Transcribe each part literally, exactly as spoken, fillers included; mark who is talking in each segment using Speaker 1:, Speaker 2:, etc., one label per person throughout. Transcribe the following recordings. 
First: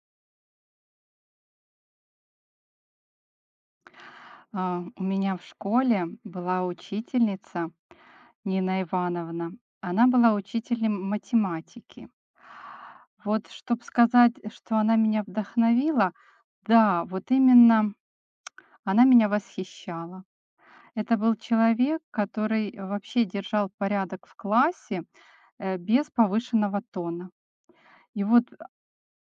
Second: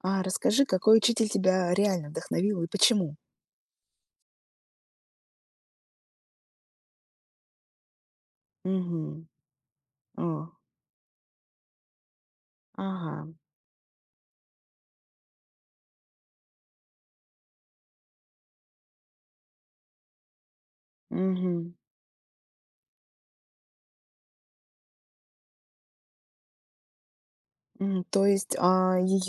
Speaker 1: А расскажи, какой учитель тебя реально вдохновил и почему?
Speaker 2: А, У меня в школе была учительница Нина
Speaker 1: Мгм.
Speaker 2: Ивановна. Она была
Speaker 1: О,
Speaker 2: учителем математики.
Speaker 1: ага.
Speaker 2: Вот, чтобы сказать, что она меня вдохновила, да, вот именно она меня восхищала. Это был
Speaker 1: Мгм.
Speaker 2: человек, который вообще держал порядок в классе э, без повышенного тона.
Speaker 1: Мгм.
Speaker 2: И
Speaker 1: То
Speaker 2: вот,
Speaker 1: есть, ее,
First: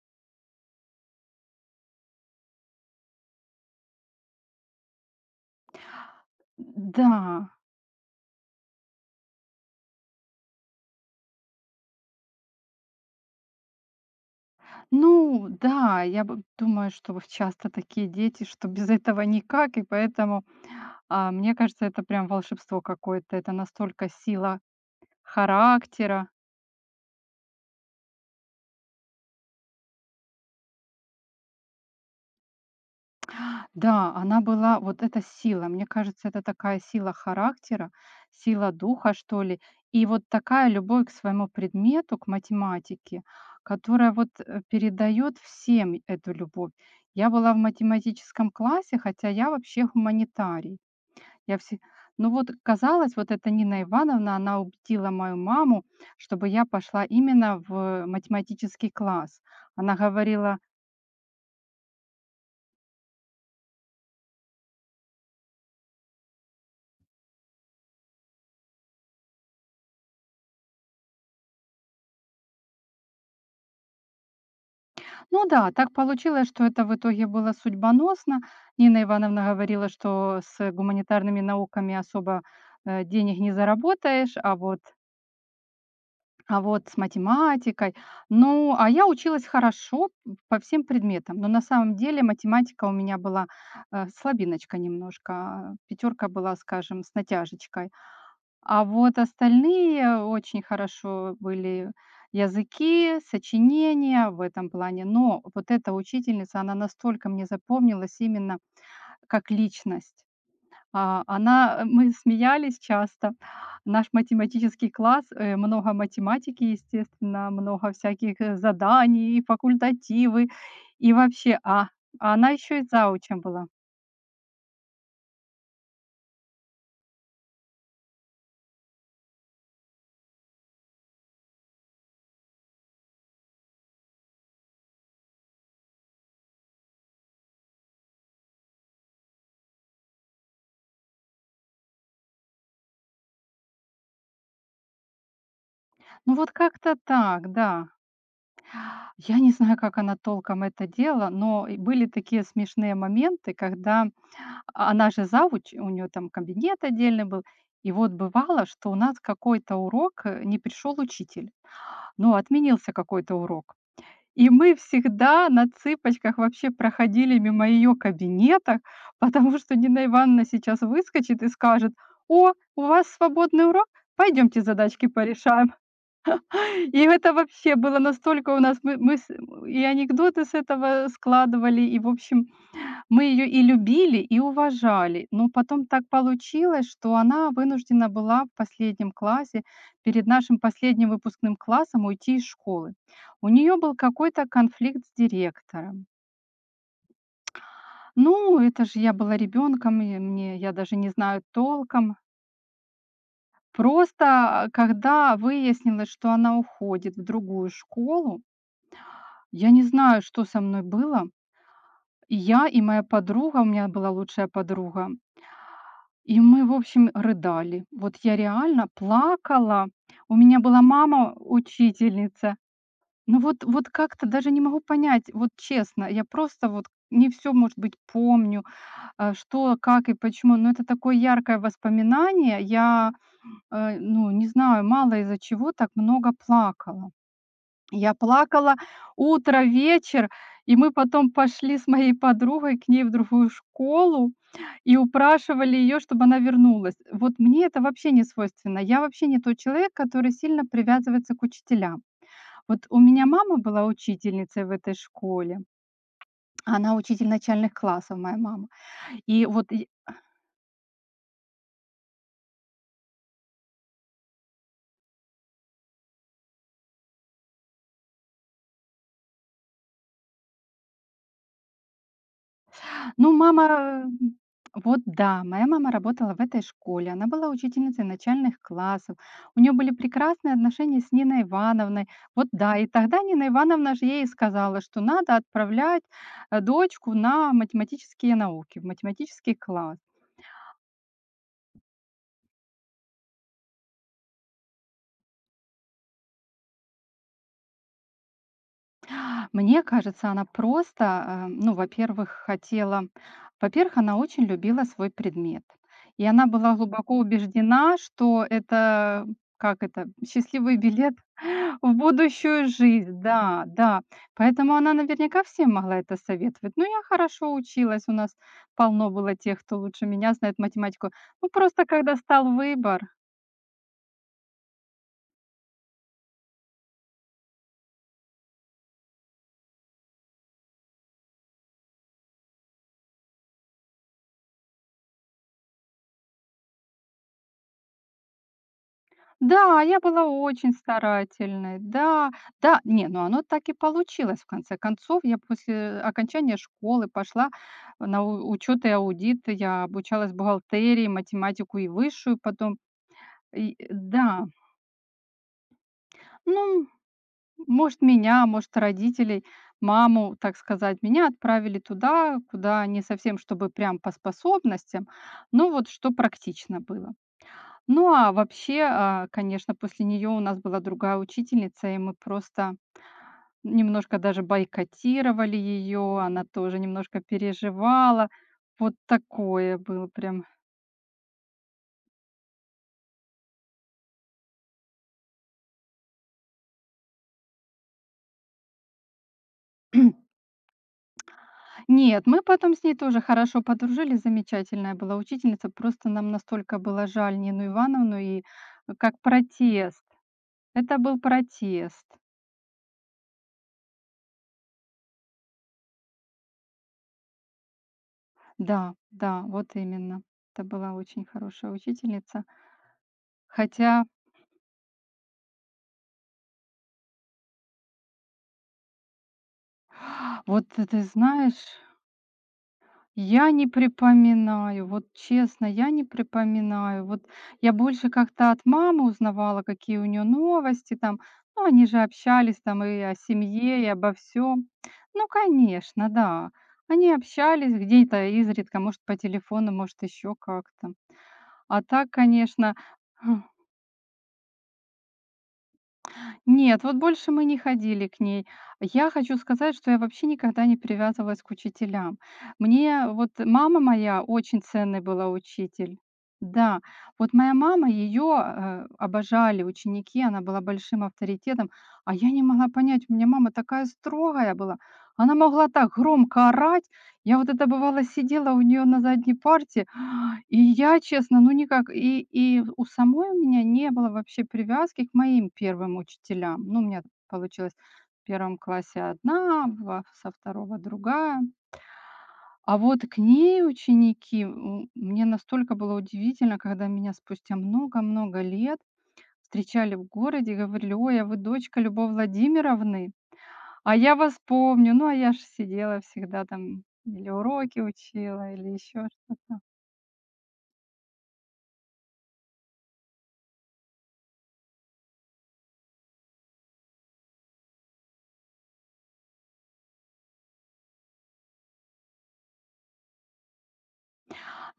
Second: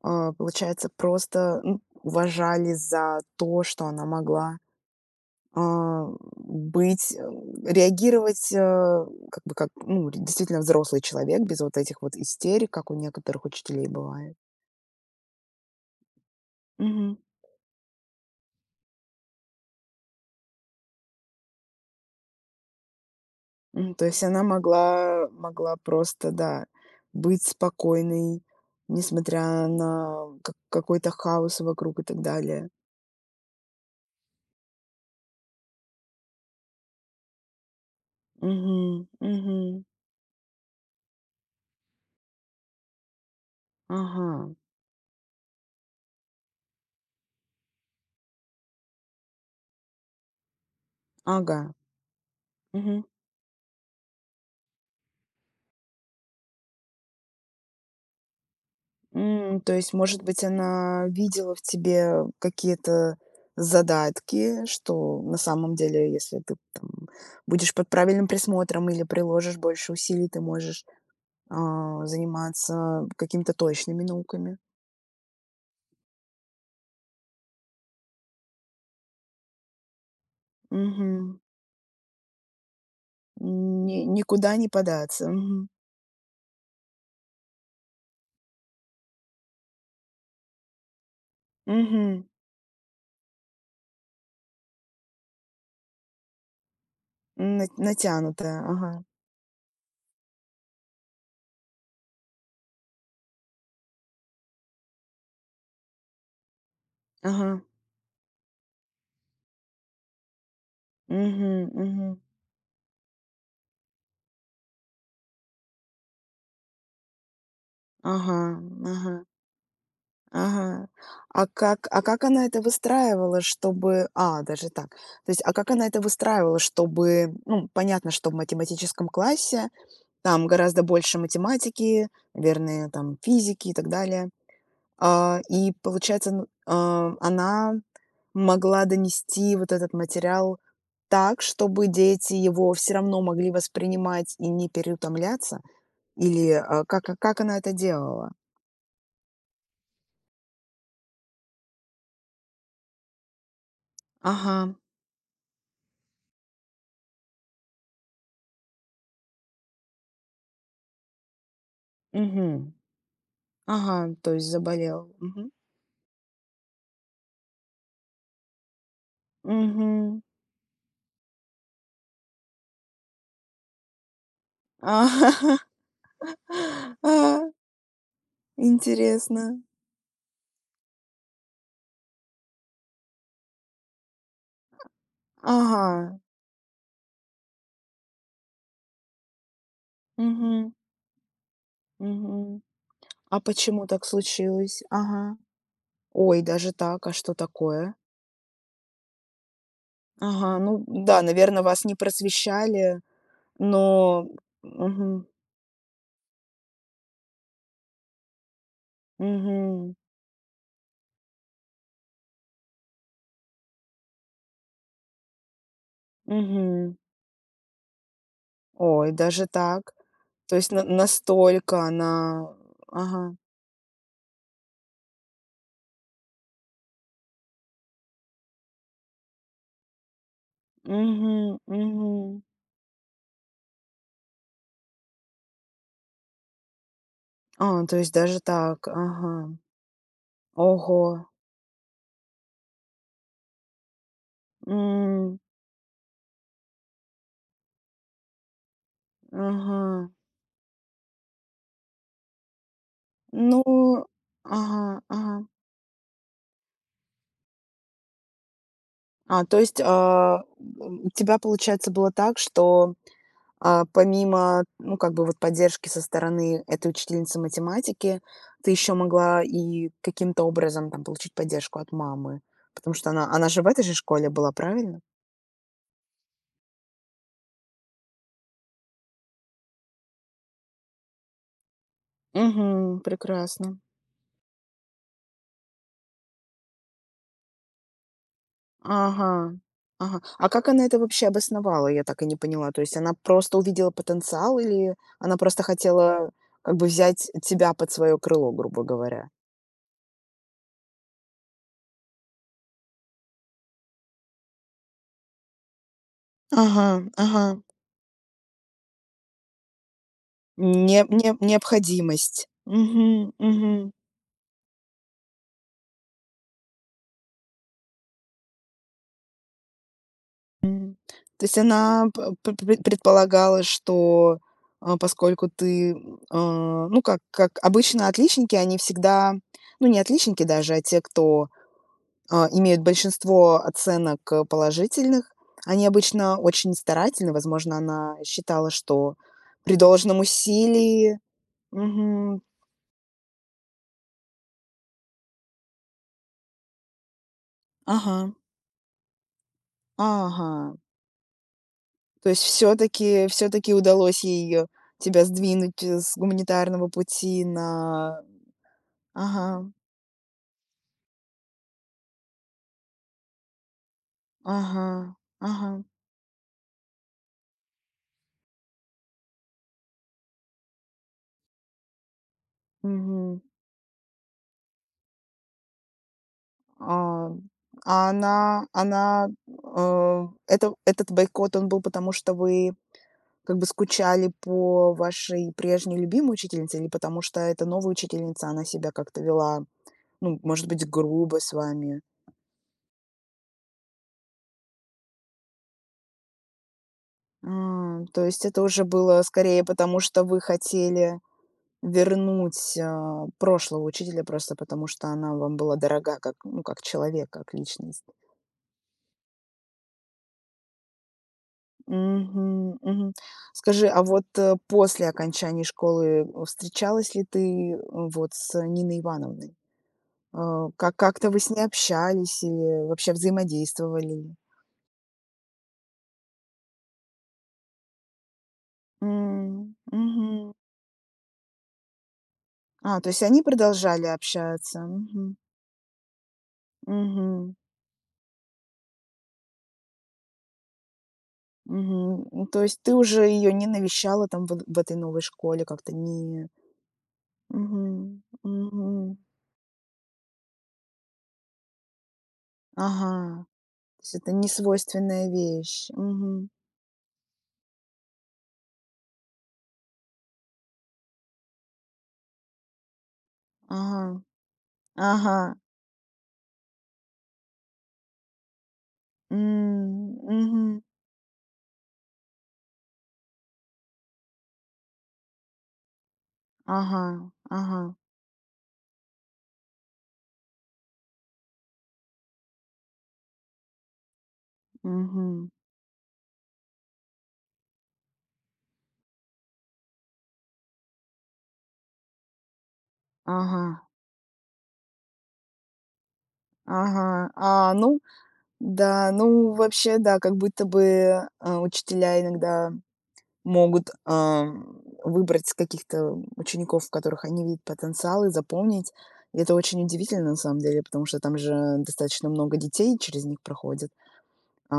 Speaker 1: получается, просто, ну, уважали за то, что она могла, а, быть,
Speaker 2: да,
Speaker 1: м, реагировать, а, как бы как, ну, действительно взрослый человек без вот этих вот истерик, как у некоторых учителей бывает.
Speaker 2: ну, да, я б- думаю, что
Speaker 1: Мгм.
Speaker 2: вот часто такие дети, что без этого никак, и поэтому А, мне кажется, это прям волшебство какое-то. Это
Speaker 1: М, то
Speaker 2: настолько
Speaker 1: есть она
Speaker 2: сила
Speaker 1: могла могла
Speaker 2: характера.
Speaker 1: просто, да, быть спокойной, несмотря на ка какой-то хаос вокруг и так далее.
Speaker 2: Да, она была вот эта сила. Мне кажется, это такая сила характера, сила
Speaker 1: Угу,
Speaker 2: духа, что ли.
Speaker 1: угу.
Speaker 2: И вот такая любовь к своему предмету, к математике, которая вот
Speaker 1: Ага,
Speaker 2: э, передает всем эту любовь. Я была в математическом классе, хотя я вообще гуманитарий. Я
Speaker 1: ага.
Speaker 2: все ну вот,
Speaker 1: Мгм.
Speaker 2: казалось, вот эта Нина Ивановна, она убедила мою маму, чтобы я пошла именно в математический класс.
Speaker 1: М, то есть,
Speaker 2: Она
Speaker 1: может быть,
Speaker 2: говорила:
Speaker 1: она видела в тебе какие-то задатки, что на самом деле, если ты там будешь под правильным присмотром или приложишь больше усилий, ты можешь, а, заниматься какими-то точными науками.
Speaker 2: "Ну да, так получилось, что это в итоге было судьбоносно". Нина Ивановна говорила, что с
Speaker 1: Угу.
Speaker 2: гуманитарными науками особо, э, денег не
Speaker 1: Ни
Speaker 2: заработаешь, а
Speaker 1: никуда не
Speaker 2: вот
Speaker 1: податься. Мгм.
Speaker 2: а вот с математикой. Ну, а я училась хорошо по всем предметам, но на самом деле
Speaker 1: Мгм.
Speaker 2: математика у меня была э, слабиночка немножко. Пятерка была, скажем, с
Speaker 1: На
Speaker 2: натяжечкой.
Speaker 1: натянутая.
Speaker 2: А
Speaker 1: Ага.
Speaker 2: вот остальные очень хорошо были языки, сочинения в этом плане. Но вот эта учительница, она настолько мне
Speaker 1: Ага.
Speaker 2: запомнилась именно как личность. А,
Speaker 1: Мгм.
Speaker 2: она, э,
Speaker 1: Мгм.
Speaker 2: мы смеялись часто. Наш математический класс, э, много математики, естественно, много
Speaker 1: Ага.
Speaker 2: всяких, э,
Speaker 1: Ага.
Speaker 2: заданий, и факультативы,
Speaker 1: Ага.
Speaker 2: и
Speaker 1: А
Speaker 2: вообще.
Speaker 1: как
Speaker 2: А
Speaker 1: а как
Speaker 2: а
Speaker 1: она
Speaker 2: она
Speaker 1: это
Speaker 2: еще и
Speaker 1: выстраивала,
Speaker 2: заучем была.
Speaker 1: чтобы а, даже так. То есть, а как она это выстраивала, чтобы, ну, понятно, что в математическом классе там гораздо больше математики, наверное, там физики и так далее. А, и получается, н а, она могла донести вот этот материал так, чтобы дети его все равно могли воспринимать и не переутомляться?
Speaker 2: Ну, вот
Speaker 1: Или, а,
Speaker 2: как-то
Speaker 1: как а как
Speaker 2: так,
Speaker 1: она это
Speaker 2: да.
Speaker 1: делала?
Speaker 2: Я не знаю, как она толком это делала, но и были такие смешные моменты, когда
Speaker 1: Ага,
Speaker 2: а она же зауч, у нее там кабинет отдельный был. И вот бывало, что у нас какой-то урок, э, не пришел учитель, но
Speaker 1: мгм,
Speaker 2: отменился какой-то урок.
Speaker 1: ага, то есть
Speaker 2: И мы
Speaker 1: заболел.
Speaker 2: всегда
Speaker 1: Мгм,
Speaker 2: на цыпочках вообще проходили мимо ее кабинета, потому что Нина
Speaker 1: мгм.
Speaker 2: Ивановна сейчас выскочит и скажет: "О, у вас свободный урок? Пойдемте
Speaker 1: А,
Speaker 2: задачки порешаем". И это
Speaker 1: а,
Speaker 2: вообще было настолько у нас мы мы с
Speaker 1: интересно.
Speaker 2: и анекдоты с этого складывали, и, в общем, мы ее и любили, и уважали, но потом так
Speaker 1: Ага,
Speaker 2: получилось, что она вынуждена была в последнем классе, перед нашим
Speaker 1: мгм,
Speaker 2: последним выпускным классом уйти из
Speaker 1: мгм.
Speaker 2: школы.
Speaker 1: А
Speaker 2: У нее
Speaker 1: почему
Speaker 2: был
Speaker 1: так
Speaker 2: какой-то
Speaker 1: случилось?
Speaker 2: конфликт с
Speaker 1: Ага.
Speaker 2: директором.
Speaker 1: Ой, даже так, а что такое?
Speaker 2: Ну, это же я была ребенком, и мне
Speaker 1: Ага, ну
Speaker 2: я даже не
Speaker 1: да,
Speaker 2: знаю
Speaker 1: наверное, вас не
Speaker 2: толком.
Speaker 1: просвещали,
Speaker 2: Просто,
Speaker 1: но
Speaker 2: а,
Speaker 1: мгм,
Speaker 2: когда выяснилось, что она уходит в другую школу, я не
Speaker 1: мгм,
Speaker 2: знаю, что со мной было. И я, и моя подруга, у меня была лучшая подруга, и мы, в
Speaker 1: мгм.
Speaker 2: общем, рыдали. Вот я реально
Speaker 1: Ой, даже
Speaker 2: плакала.
Speaker 1: так?
Speaker 2: У
Speaker 1: То
Speaker 2: меня
Speaker 1: есть на
Speaker 2: была мама
Speaker 1: настолько она,
Speaker 2: учительница.
Speaker 1: ага,
Speaker 2: Ну вот, вот как-то даже не могу понять, вот честно, я просто вот не все, может быть, помню, а, что, как и почему, но это такое яркое
Speaker 1: мгм, мгм.
Speaker 2: воспоминание. Я, э, ну, не знаю, мало из-за чего так много плакала.
Speaker 1: А, то есть
Speaker 2: Я
Speaker 1: даже
Speaker 2: плакала
Speaker 1: так, ага.
Speaker 2: утро, вечер, и мы
Speaker 1: Ого,
Speaker 2: потом пошли с моей подругой к ней в другую школу и
Speaker 1: м,
Speaker 2: упрашивали ее, чтобы она вернулась. Вот мне это вообще не свойственно. Я вообще не тот человек,
Speaker 1: ага.
Speaker 2: который сильно привязывается к учителям. Вот у меня
Speaker 1: Ну,
Speaker 2: мама была учительницей в
Speaker 1: ага,
Speaker 2: этой
Speaker 1: ага.
Speaker 2: школе. Она учитель начальных классов, моя мама.
Speaker 1: А,
Speaker 2: И
Speaker 1: то
Speaker 2: вот
Speaker 1: есть, а, м, у тебя, получается, было так, что... А, помимо, ну, как бы вот поддержки со стороны этой учительницы математики, ты еще могла и каким-то образом там получить поддержку от мамы, потому что она
Speaker 2: ну,
Speaker 1: она же
Speaker 2: мама,
Speaker 1: в этой же школе
Speaker 2: м,
Speaker 1: была, правильно?
Speaker 2: вот да, моя мама работала в этой школе. Она была учительницей начальных классов. У нее были прекрасные отношения с Ниной Ивановной. Вот да, и
Speaker 1: Мгм.
Speaker 2: тогда Нина
Speaker 1: Прекрасно.
Speaker 2: Ивановна же ей сказала, что надо отправлять э, дочку на математические науки, в
Speaker 1: Ага.
Speaker 2: математический класс.
Speaker 1: Ага. А как она это вообще обосновала? Я так и не поняла. То есть она просто увидела потенциал, или она просто хотела как бы взять тебя под свое крыло, грубо говоря?
Speaker 2: Мне кажется, она просто, а, ну, во-первых, хотела, во-первых, она очень любила свой предмет. И она была
Speaker 1: Ага,
Speaker 2: глубоко
Speaker 1: ага.
Speaker 2: убеждена, что это, как это, счастливый
Speaker 1: Не
Speaker 2: билет
Speaker 1: не
Speaker 2: в
Speaker 1: необходимость.
Speaker 2: будущую жизнь.
Speaker 1: Мгм,
Speaker 2: Да,
Speaker 1: мгм.
Speaker 2: да. Поэтому она наверняка всем могла это советовать. Ну, я хорошо училась, у нас полно было тех, кто лучше меня знает
Speaker 1: М.
Speaker 2: математику.
Speaker 1: То
Speaker 2: Ну,
Speaker 1: есть
Speaker 2: просто
Speaker 1: она
Speaker 2: когда
Speaker 1: п п
Speaker 2: стал
Speaker 1: пре
Speaker 2: выбор,
Speaker 1: предполагала, что, а, поскольку ты, м, а, ну, как как обычно отличники, они всегда... Ну, не отличники даже, а те, кто, а, имеют большинство оценок, э, положительных, они обычно очень старательны. Возможно, она считала, что при
Speaker 2: да, я
Speaker 1: должном
Speaker 2: была очень
Speaker 1: усилии...
Speaker 2: старательной, да.
Speaker 1: Мгм.
Speaker 2: Да, не, ну оно так и получилось, в конце концов. Я после окончания школы пошла на
Speaker 1: Ага,
Speaker 2: у- учет и аудит, я обучалась
Speaker 1: ага.
Speaker 2: бухгалтерии, математику и
Speaker 1: То
Speaker 2: высшую
Speaker 1: есть все
Speaker 2: потом.
Speaker 1: таки все таки
Speaker 2: И, э,
Speaker 1: удалось
Speaker 2: да,
Speaker 1: ей, э, тебя сдвинуть, э, с
Speaker 2: ну,
Speaker 1: гуманитарного пути
Speaker 2: может,
Speaker 1: на...
Speaker 2: меня, может, родителей,
Speaker 1: Ага.
Speaker 2: маму, так сказать, меня отправили туда, куда не совсем, чтобы прям по
Speaker 1: Ага,
Speaker 2: способностям, но
Speaker 1: ага,
Speaker 2: вот что практично было. Ну, а вообще, а, конечно, после нее у нас была другая учительница, и мы просто
Speaker 1: мгм.
Speaker 2: немножко даже бойкотировали ее, она тоже немножко
Speaker 1: А, а
Speaker 2: переживала.
Speaker 1: она
Speaker 2: Вот
Speaker 1: она,
Speaker 2: такое было
Speaker 1: э,
Speaker 2: прям.
Speaker 1: это этот бойкот, он был потому, что вы как бы скучали по вашей прежней любимой учительнице, или потому что эта новая учительница, она себя как-то вела, ну, может быть, грубо с вами?
Speaker 2: Нет, мы потом с ней тоже хорошо подружились, замечательная была учительница, просто нам настолько было жаль Нину
Speaker 1: А,
Speaker 2: Ивановну,
Speaker 1: то
Speaker 2: и
Speaker 1: есть это уже
Speaker 2: э, как
Speaker 1: было скорее потому,
Speaker 2: протест.
Speaker 1: что вы
Speaker 2: Это был
Speaker 1: хотели
Speaker 2: протест.
Speaker 1: вернуть, а, прошлого учителя просто потому, что она вам была дорога как, ну, как человек, как личность.
Speaker 2: Да, да, вот именно. Это была очень хорошая учительница.
Speaker 1: Мгм, мгм. Скажи, а
Speaker 2: Хотя,
Speaker 1: вот, э, после окончания школы э, встречалась ли ты, э, вот с Ниной Ивановной?
Speaker 2: вот
Speaker 1: Э, как
Speaker 2: ты
Speaker 1: как-то вы с ней
Speaker 2: знаешь,
Speaker 1: общались, или вообще
Speaker 2: я не
Speaker 1: взаимодействовали ли?
Speaker 2: припоминаю, вот честно, я не припоминаю. Вот я больше как-то от мамы узнавала,
Speaker 1: М,
Speaker 2: какие у нее
Speaker 1: мгм.
Speaker 2: новости там. Ну, они же общались там
Speaker 1: А,
Speaker 2: и
Speaker 1: то
Speaker 2: о
Speaker 1: есть они
Speaker 2: семье, и
Speaker 1: продолжали
Speaker 2: обо всем.
Speaker 1: общаться.
Speaker 2: Ну,
Speaker 1: Мгм,
Speaker 2: конечно, да. Они
Speaker 1: мгм,
Speaker 2: общались где-то изредка, может, по телефону, может, еще как-то. А так,
Speaker 1: мгм. Ну, то
Speaker 2: конечно
Speaker 1: есть ты уже ее не навещала там, в в этой новой школе, как-то не...
Speaker 2: нет, вот больше мы не
Speaker 1: Мгм,
Speaker 2: ходили к ней.
Speaker 1: мгм.
Speaker 2: Я хочу сказать, что я вообще никогда не привязывалась к учителям. Мне вот
Speaker 1: Ага.
Speaker 2: мама
Speaker 1: То есть
Speaker 2: моя
Speaker 1: это
Speaker 2: очень ценный была
Speaker 1: несвойственная вещь.
Speaker 2: учитель.
Speaker 1: Мгм.
Speaker 2: Да, вот моя мама, ее обожали ученики, она была большим авторитетом, а я не могла понять, у меня мама такая
Speaker 1: Ага,
Speaker 2: строгая была, она
Speaker 1: ага.
Speaker 2: могла так громко орать, я вот это бывало сидела у нее на задней парте,
Speaker 1: М,
Speaker 2: и
Speaker 1: мгм.
Speaker 2: я, честно, ну никак. И и у самой у меня не было вообще привязки к моим первым учителям. Ну, у
Speaker 1: Ага,
Speaker 2: меня получилось
Speaker 1: ага,
Speaker 2: в первом классе одна, во со второго другая. А вот к ней ученики, м, мне
Speaker 1: мгм.
Speaker 2: настолько было удивительно, когда меня спустя много-много лет встречали в городе и говорили: "Ой, а вы дочка Любовь Владимировны?
Speaker 1: Ага,
Speaker 2: А я вас помню". Ну, а я ж сидела всегда там или
Speaker 1: ага. А,
Speaker 2: уроки
Speaker 1: ну
Speaker 2: учила, или еще
Speaker 1: да, ну
Speaker 2: что-то.
Speaker 1: вообще, да, как будто бы, а, учителя иногда могут, ам, выбрать каких-то учеников, в которых они видят потенциал, и запомнить. И это очень удивительно на самом деле, потому что там же достаточно много детей через них проходит,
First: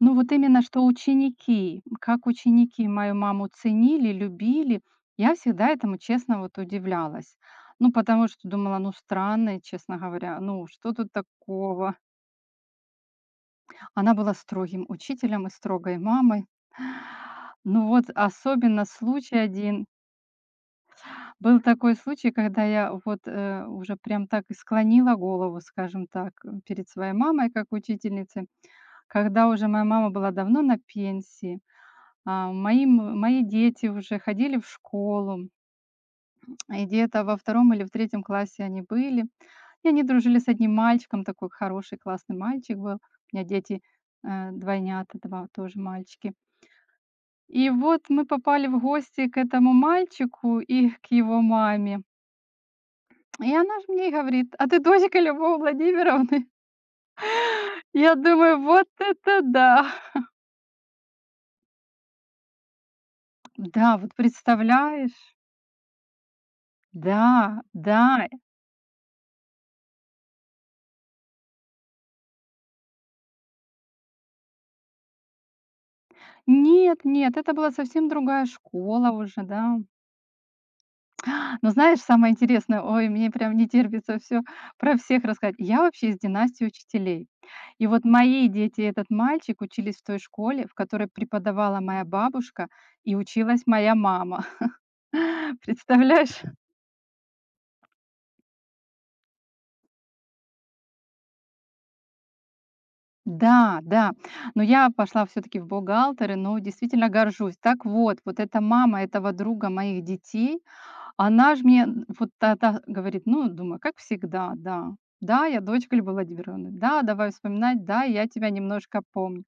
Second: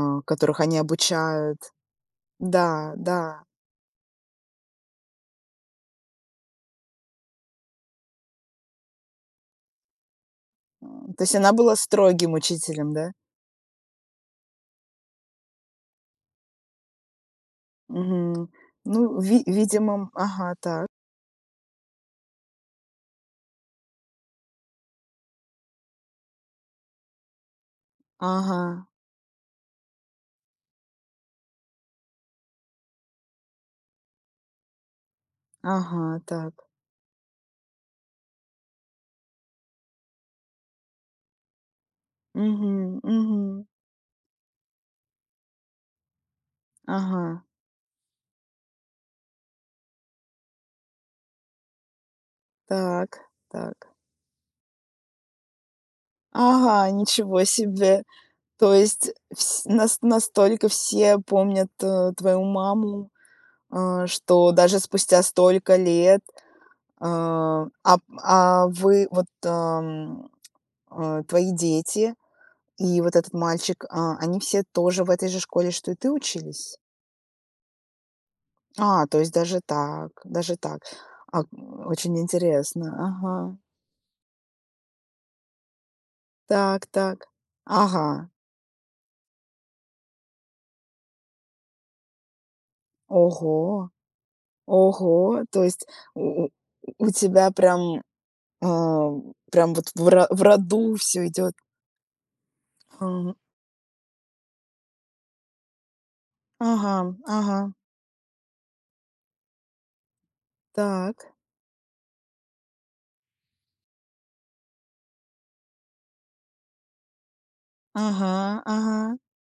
Speaker 2: Ну, вот
Speaker 1: которых
Speaker 2: именно,
Speaker 1: они
Speaker 2: что
Speaker 1: обучают.
Speaker 2: ученики, как ученики
Speaker 1: Да,
Speaker 2: мою
Speaker 1: да.
Speaker 2: маму ценили, любили, я всегда этому, честно, вот удивлялась. Ну, потому что думала, ну, странно, честно говоря, ну, что тут
Speaker 1: М, то есть она была
Speaker 2: такого?
Speaker 1: строгим учителем, да?
Speaker 2: Она была строгим учителем и строгой мамой. Ну, вот
Speaker 1: Мгм.
Speaker 2: особенно
Speaker 1: Ну,
Speaker 2: случай
Speaker 1: ви
Speaker 2: один.
Speaker 1: видимо, ага, так.
Speaker 2: Был такой случай, когда я вот, э, уже прям так и склонила голову, скажем так, э, перед своей мамой как учительницей.
Speaker 1: Ага,
Speaker 2: Когда уже моя мама была давно на пенсии, а, мои м мои дети уже ходили в школу,
Speaker 1: ага, так.
Speaker 2: и где-то во втором или в третьем классе они были. И они дружили с одним мальчиком, такой хороший, классный
Speaker 1: Мгм,
Speaker 2: мальчик был. У меня
Speaker 1: мгм.
Speaker 2: дети, э, двойнята, два тоже мальчики.
Speaker 1: Ага,
Speaker 2: И вот мы попали в гости к этому мальчику и к его маме.
Speaker 1: так,
Speaker 2: И она ж
Speaker 1: так.
Speaker 2: мне и говорит: "А ты дочка Любовы Владимировны?"
Speaker 1: Ага, ничего себе.
Speaker 2: Я думаю:
Speaker 1: То
Speaker 2: "Вот
Speaker 1: есть
Speaker 2: это
Speaker 1: вс
Speaker 2: да!"
Speaker 1: нас настолько все помнят, э, твою маму,
Speaker 2: Да,
Speaker 1: э,
Speaker 2: вот
Speaker 1: что даже спустя
Speaker 2: представляешь?
Speaker 1: столько лет, э,
Speaker 2: Да,
Speaker 1: а
Speaker 2: да.
Speaker 1: а вы вот, эм, э, твои дети и вот этот мальчик, а, они все тоже в этой же школе, что и ты, учились?
Speaker 2: Нет, нет, это была совсем другая
Speaker 1: А,
Speaker 2: школа
Speaker 1: то есть
Speaker 2: уже,
Speaker 1: даже
Speaker 2: да.
Speaker 1: так, даже так. А,
Speaker 2: Но
Speaker 1: м,
Speaker 2: знаешь,
Speaker 1: очень
Speaker 2: самое интересное,
Speaker 1: интересно.
Speaker 2: ой, мне
Speaker 1: Ага.
Speaker 2: прям не терпится все про всех рассказать. Я вообще из династии
Speaker 1: Так, так.
Speaker 2: учителей. И вот
Speaker 1: Ага.
Speaker 2: мои дети и этот мальчик учились в той школе, в которой преподавала моя бабушка и училась
Speaker 1: Ого,
Speaker 2: моя мама.
Speaker 1: ого. То есть
Speaker 2: Представляешь?
Speaker 1: у у у тебя прям, а, прям вот в ро в роду все идет. Ага,
Speaker 2: Да, да. Но я пошла все таки в бухгалтеры, но
Speaker 1: ага,
Speaker 2: действительно
Speaker 1: ага.
Speaker 2: горжусь. Так вот, вот эта мама этого друга моих детей,
Speaker 1: Так.
Speaker 2: она ж мне н вот тогда говорит: "Ну, думаю, как всегда, да. Да, я дочка Любы Владимировны. Да, давай вспоминать. Да, я тебя
Speaker 1: Ага,
Speaker 2: немножко
Speaker 1: ага.
Speaker 2: помню".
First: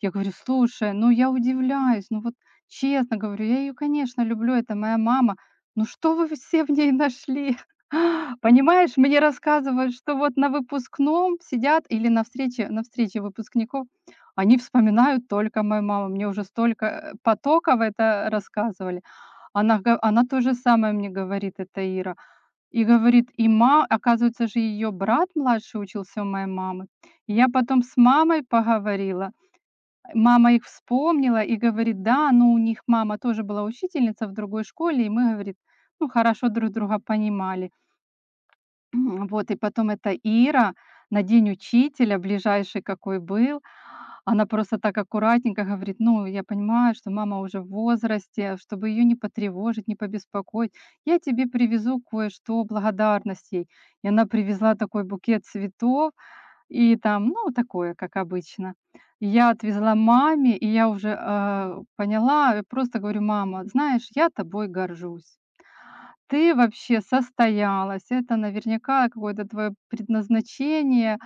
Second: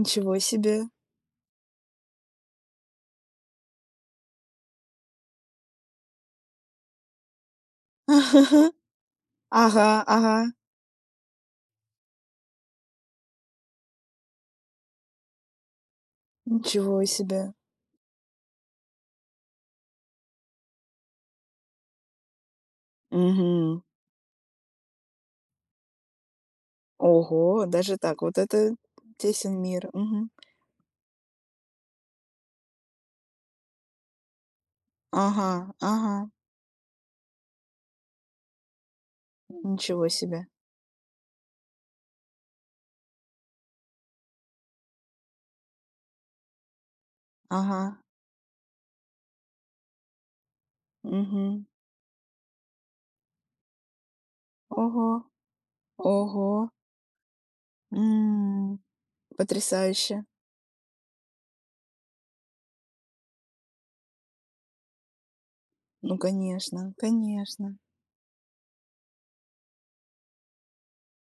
Speaker 2: Я говорю:
Speaker 1: себе.
Speaker 2: "Слушай, ну я удивляюсь, ну вот честно говорю, я ее, конечно, люблю, это моя мама, ну что вы все в ней нашли?" Понимаешь, мне
Speaker 1: Ага,
Speaker 2: рассказывают, что вот на
Speaker 1: ага.
Speaker 2: выпускном сидят или на встрече на встрече выпускников, они вспоминают только мою маму. Мне уже столько,
Speaker 1: Ничего
Speaker 2: э,
Speaker 1: себе.
Speaker 2: потоков это рассказывали. Она га она то же самое мне говорит, эта Ира. И говорит, и
Speaker 1: Мгм.
Speaker 2: ма оказывается же, ее брат младший учился у моей мамы. И я
Speaker 1: Ого,
Speaker 2: потом с
Speaker 1: даже так. Вот
Speaker 2: мамой
Speaker 1: это
Speaker 2: поговорила,
Speaker 1: тесен мир. Мгм.
Speaker 2: мама их вспомнила и говорит: "Да, ну, у них мама тоже была учительница в другой школе, и мы,
Speaker 1: Ага,
Speaker 2: говорит, ну,
Speaker 1: ага.
Speaker 2: хорошо друг друга понимали". Вот, и потом
Speaker 1: Ничего
Speaker 2: эта
Speaker 1: себе.
Speaker 2: Ира на день учителя, ближайший какой был, она просто так аккуратненько говорит: "Ну, я понимаю, что мама уже в
Speaker 1: Ага.
Speaker 2: возрасте, чтобы ее не потревожить, не побеспокоить, я тебе
Speaker 1: Мгм.
Speaker 2: привезу кое-что благодарностей". И она привезла такой
Speaker 1: Ого,
Speaker 2: букет цветов.
Speaker 1: ого.
Speaker 2: И там, ну, такое, как обычно.
Speaker 1: М.
Speaker 2: Я отвезла
Speaker 1: Потрясающе.
Speaker 2: маме, и я уже, а, поняла, просто говорю: "Мама, знаешь, я тобой горжусь.
Speaker 1: Ну,
Speaker 2: Ты
Speaker 1: конечно,
Speaker 2: вообще
Speaker 1: конечно.
Speaker 2: состоялась. Это наверняка какое-то твое предназначение,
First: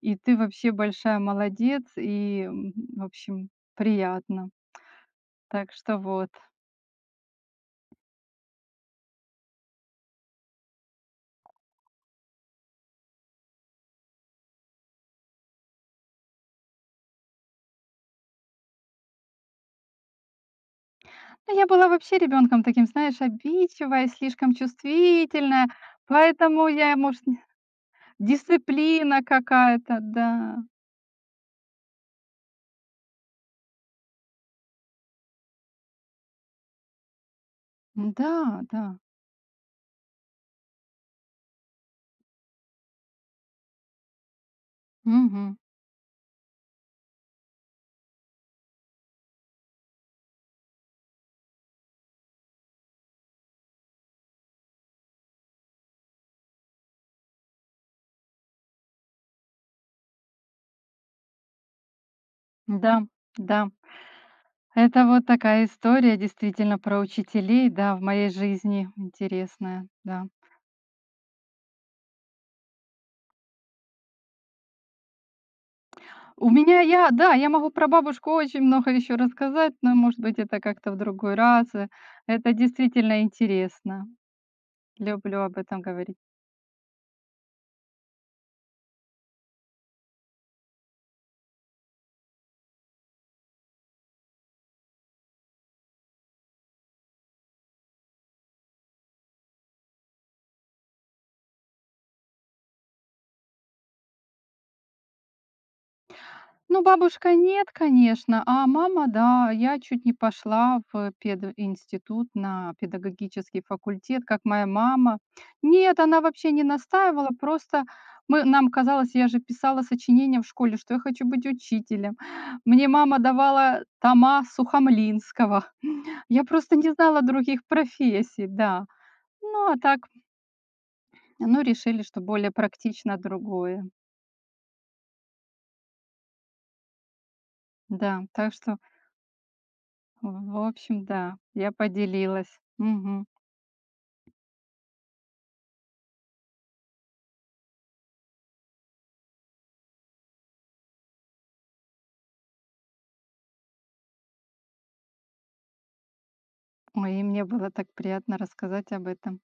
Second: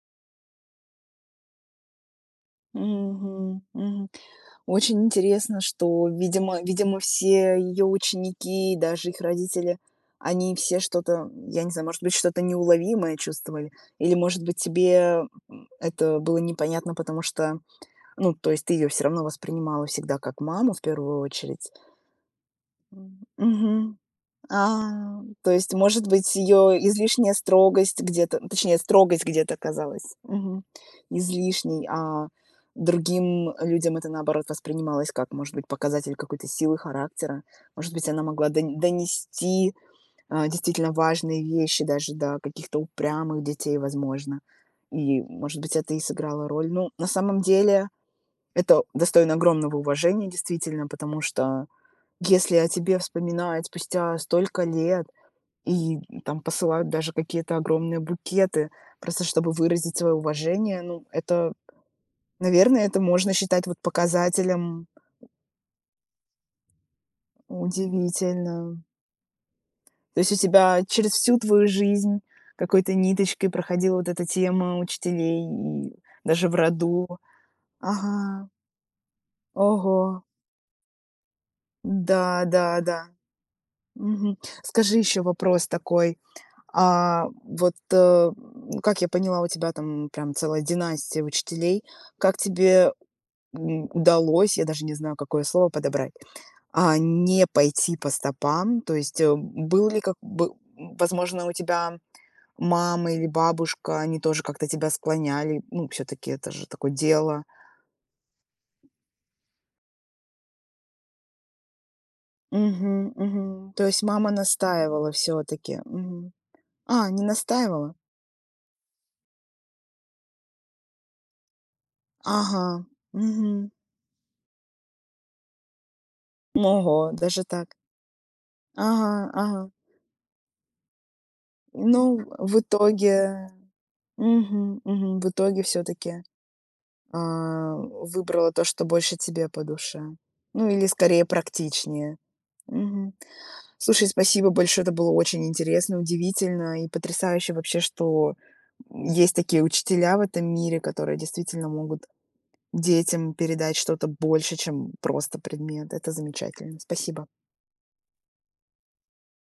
Speaker 2: и ты вообще большая молодец". И, м, в общем,
Speaker 1: Мгм, мгм.
Speaker 2: приятно.
Speaker 1: Очень интересно,
Speaker 2: Так что
Speaker 1: что,
Speaker 2: вот.
Speaker 1: видимо видимо, все ее ученики, даже их родители, они все что-то, я не знаю, может быть, что-то неуловимое чувствовали? Или, может быть, тебе, м, это было непонятно, потому что, ну, то есть ты ее все равно воспринимала всегда как маму в первую
Speaker 2: Ну, я
Speaker 1: очередь?
Speaker 2: была вообще ребенком таким,
Speaker 1: М.
Speaker 2: знаешь,
Speaker 1: Мгм.
Speaker 2: обидчивая, слишком
Speaker 1: А, то
Speaker 2: чувствительная,
Speaker 1: есть, может быть,
Speaker 2: поэтому
Speaker 1: ее
Speaker 2: я, может,
Speaker 1: излишняя
Speaker 2: не-
Speaker 1: строгость где-то, точнее,
Speaker 2: дисциплина
Speaker 1: строгость где-то
Speaker 2: какая-то,
Speaker 1: казалась,
Speaker 2: да.
Speaker 1: мгм, излишней, а другим людям это, наоборот, воспринималось как, может быть, показатель какой-то силы характера. Может быть, она
Speaker 2: Да,
Speaker 1: могла дон
Speaker 2: да.
Speaker 1: донести, а, действительно важные вещи даже до каких-то упрямых детей, возможно. И,
Speaker 2: Мгм.
Speaker 1: может быть, это и сыграло роль. Ну, на самом деле, это достойно огромного уважения, действительно, потому что если о тебе вспоминают спустя столько лет, и там посылают даже какие-то огромные букеты, просто чтобы выразить свое уважение. Ну, это, наверное,
Speaker 2: Да,
Speaker 1: это можно считать
Speaker 2: да.
Speaker 1: вот показателем.
Speaker 2: Это вот такая история действительно про учителей, да, в моей
Speaker 1: Удивительно.
Speaker 2: жизни интересная,
Speaker 1: То
Speaker 2: да.
Speaker 1: есть у тебя через всю твою жизнь какой-то ниточкой проходила вот эта тема учителей, и даже
Speaker 2: У
Speaker 1: в
Speaker 2: меня я,
Speaker 1: роду.
Speaker 2: да, я могу про бабушку
Speaker 1: Ага.
Speaker 2: очень много еще рассказать, но, может
Speaker 1: Ого.
Speaker 2: быть, это как-то в другой раз. Э,
Speaker 1: Да,
Speaker 2: Это
Speaker 1: да, да.
Speaker 2: действительно интересно.
Speaker 1: Мгм. Скажи еще
Speaker 2: Люблю об
Speaker 1: вопрос
Speaker 2: этом говорить.
Speaker 1: такой. А вот, э, м, как я поняла, у тебя там прям целая династия учителей. Как тебе м, удалось, я даже не знаю, какое слово подобрать, а, не пойти по стопам. То есть, э, был ли как бы м, возможно, у тебя мама или бабушка, они тоже как-то тебя склоняли? Ну, все таки это же
Speaker 2: Ну,
Speaker 1: такое
Speaker 2: бабушка
Speaker 1: дело.
Speaker 2: нет, конечно, а мама, да, я чуть не пошла в пединститут на
Speaker 1: Мгм,
Speaker 2: педагогический
Speaker 1: мгм. То есть
Speaker 2: факультет,
Speaker 1: мама
Speaker 2: как моя
Speaker 1: настаивала
Speaker 2: мама.
Speaker 1: все таки...
Speaker 2: Нет, она вообще не
Speaker 1: А, не
Speaker 2: настаивала, просто
Speaker 1: настаивала?
Speaker 2: мы, нам казалось, я же писала сочинение в школе, что я хочу быть учителем.
Speaker 1: Ага.
Speaker 2: Мне мама
Speaker 1: Мгм.
Speaker 2: давала тома Сухомлинского. Я просто не
Speaker 1: Ого,
Speaker 2: знала
Speaker 1: даже
Speaker 2: других
Speaker 1: так.
Speaker 2: профессий, да.
Speaker 1: Ага, ага.
Speaker 2: Ну, а так, ну, решили,
Speaker 1: Ну,
Speaker 2: что более
Speaker 1: в
Speaker 2: практично
Speaker 1: итоге,
Speaker 2: другое.
Speaker 1: мгм, мгм. В итоге все таки... А,
Speaker 2: Да,
Speaker 1: выбрала
Speaker 2: так
Speaker 1: то,
Speaker 2: что
Speaker 1: что больше тебе по душе.
Speaker 2: В в
Speaker 1: Ну, или
Speaker 2: общем,
Speaker 1: скорее
Speaker 2: да, я
Speaker 1: практичнее.
Speaker 2: поделилась.
Speaker 1: Мгм.
Speaker 2: Мгм.
Speaker 1: Слушай, спасибо большое. Это было очень интересно, удивительно и потрясающе вообще, что есть такие учителя в этом мире, которые действительно могут детям передать что-то больше, чем просто предмет. Это замечательно.
Speaker 2: Ой, и
Speaker 1: Спасибо.
Speaker 2: мне было так приятно рассказать об этом.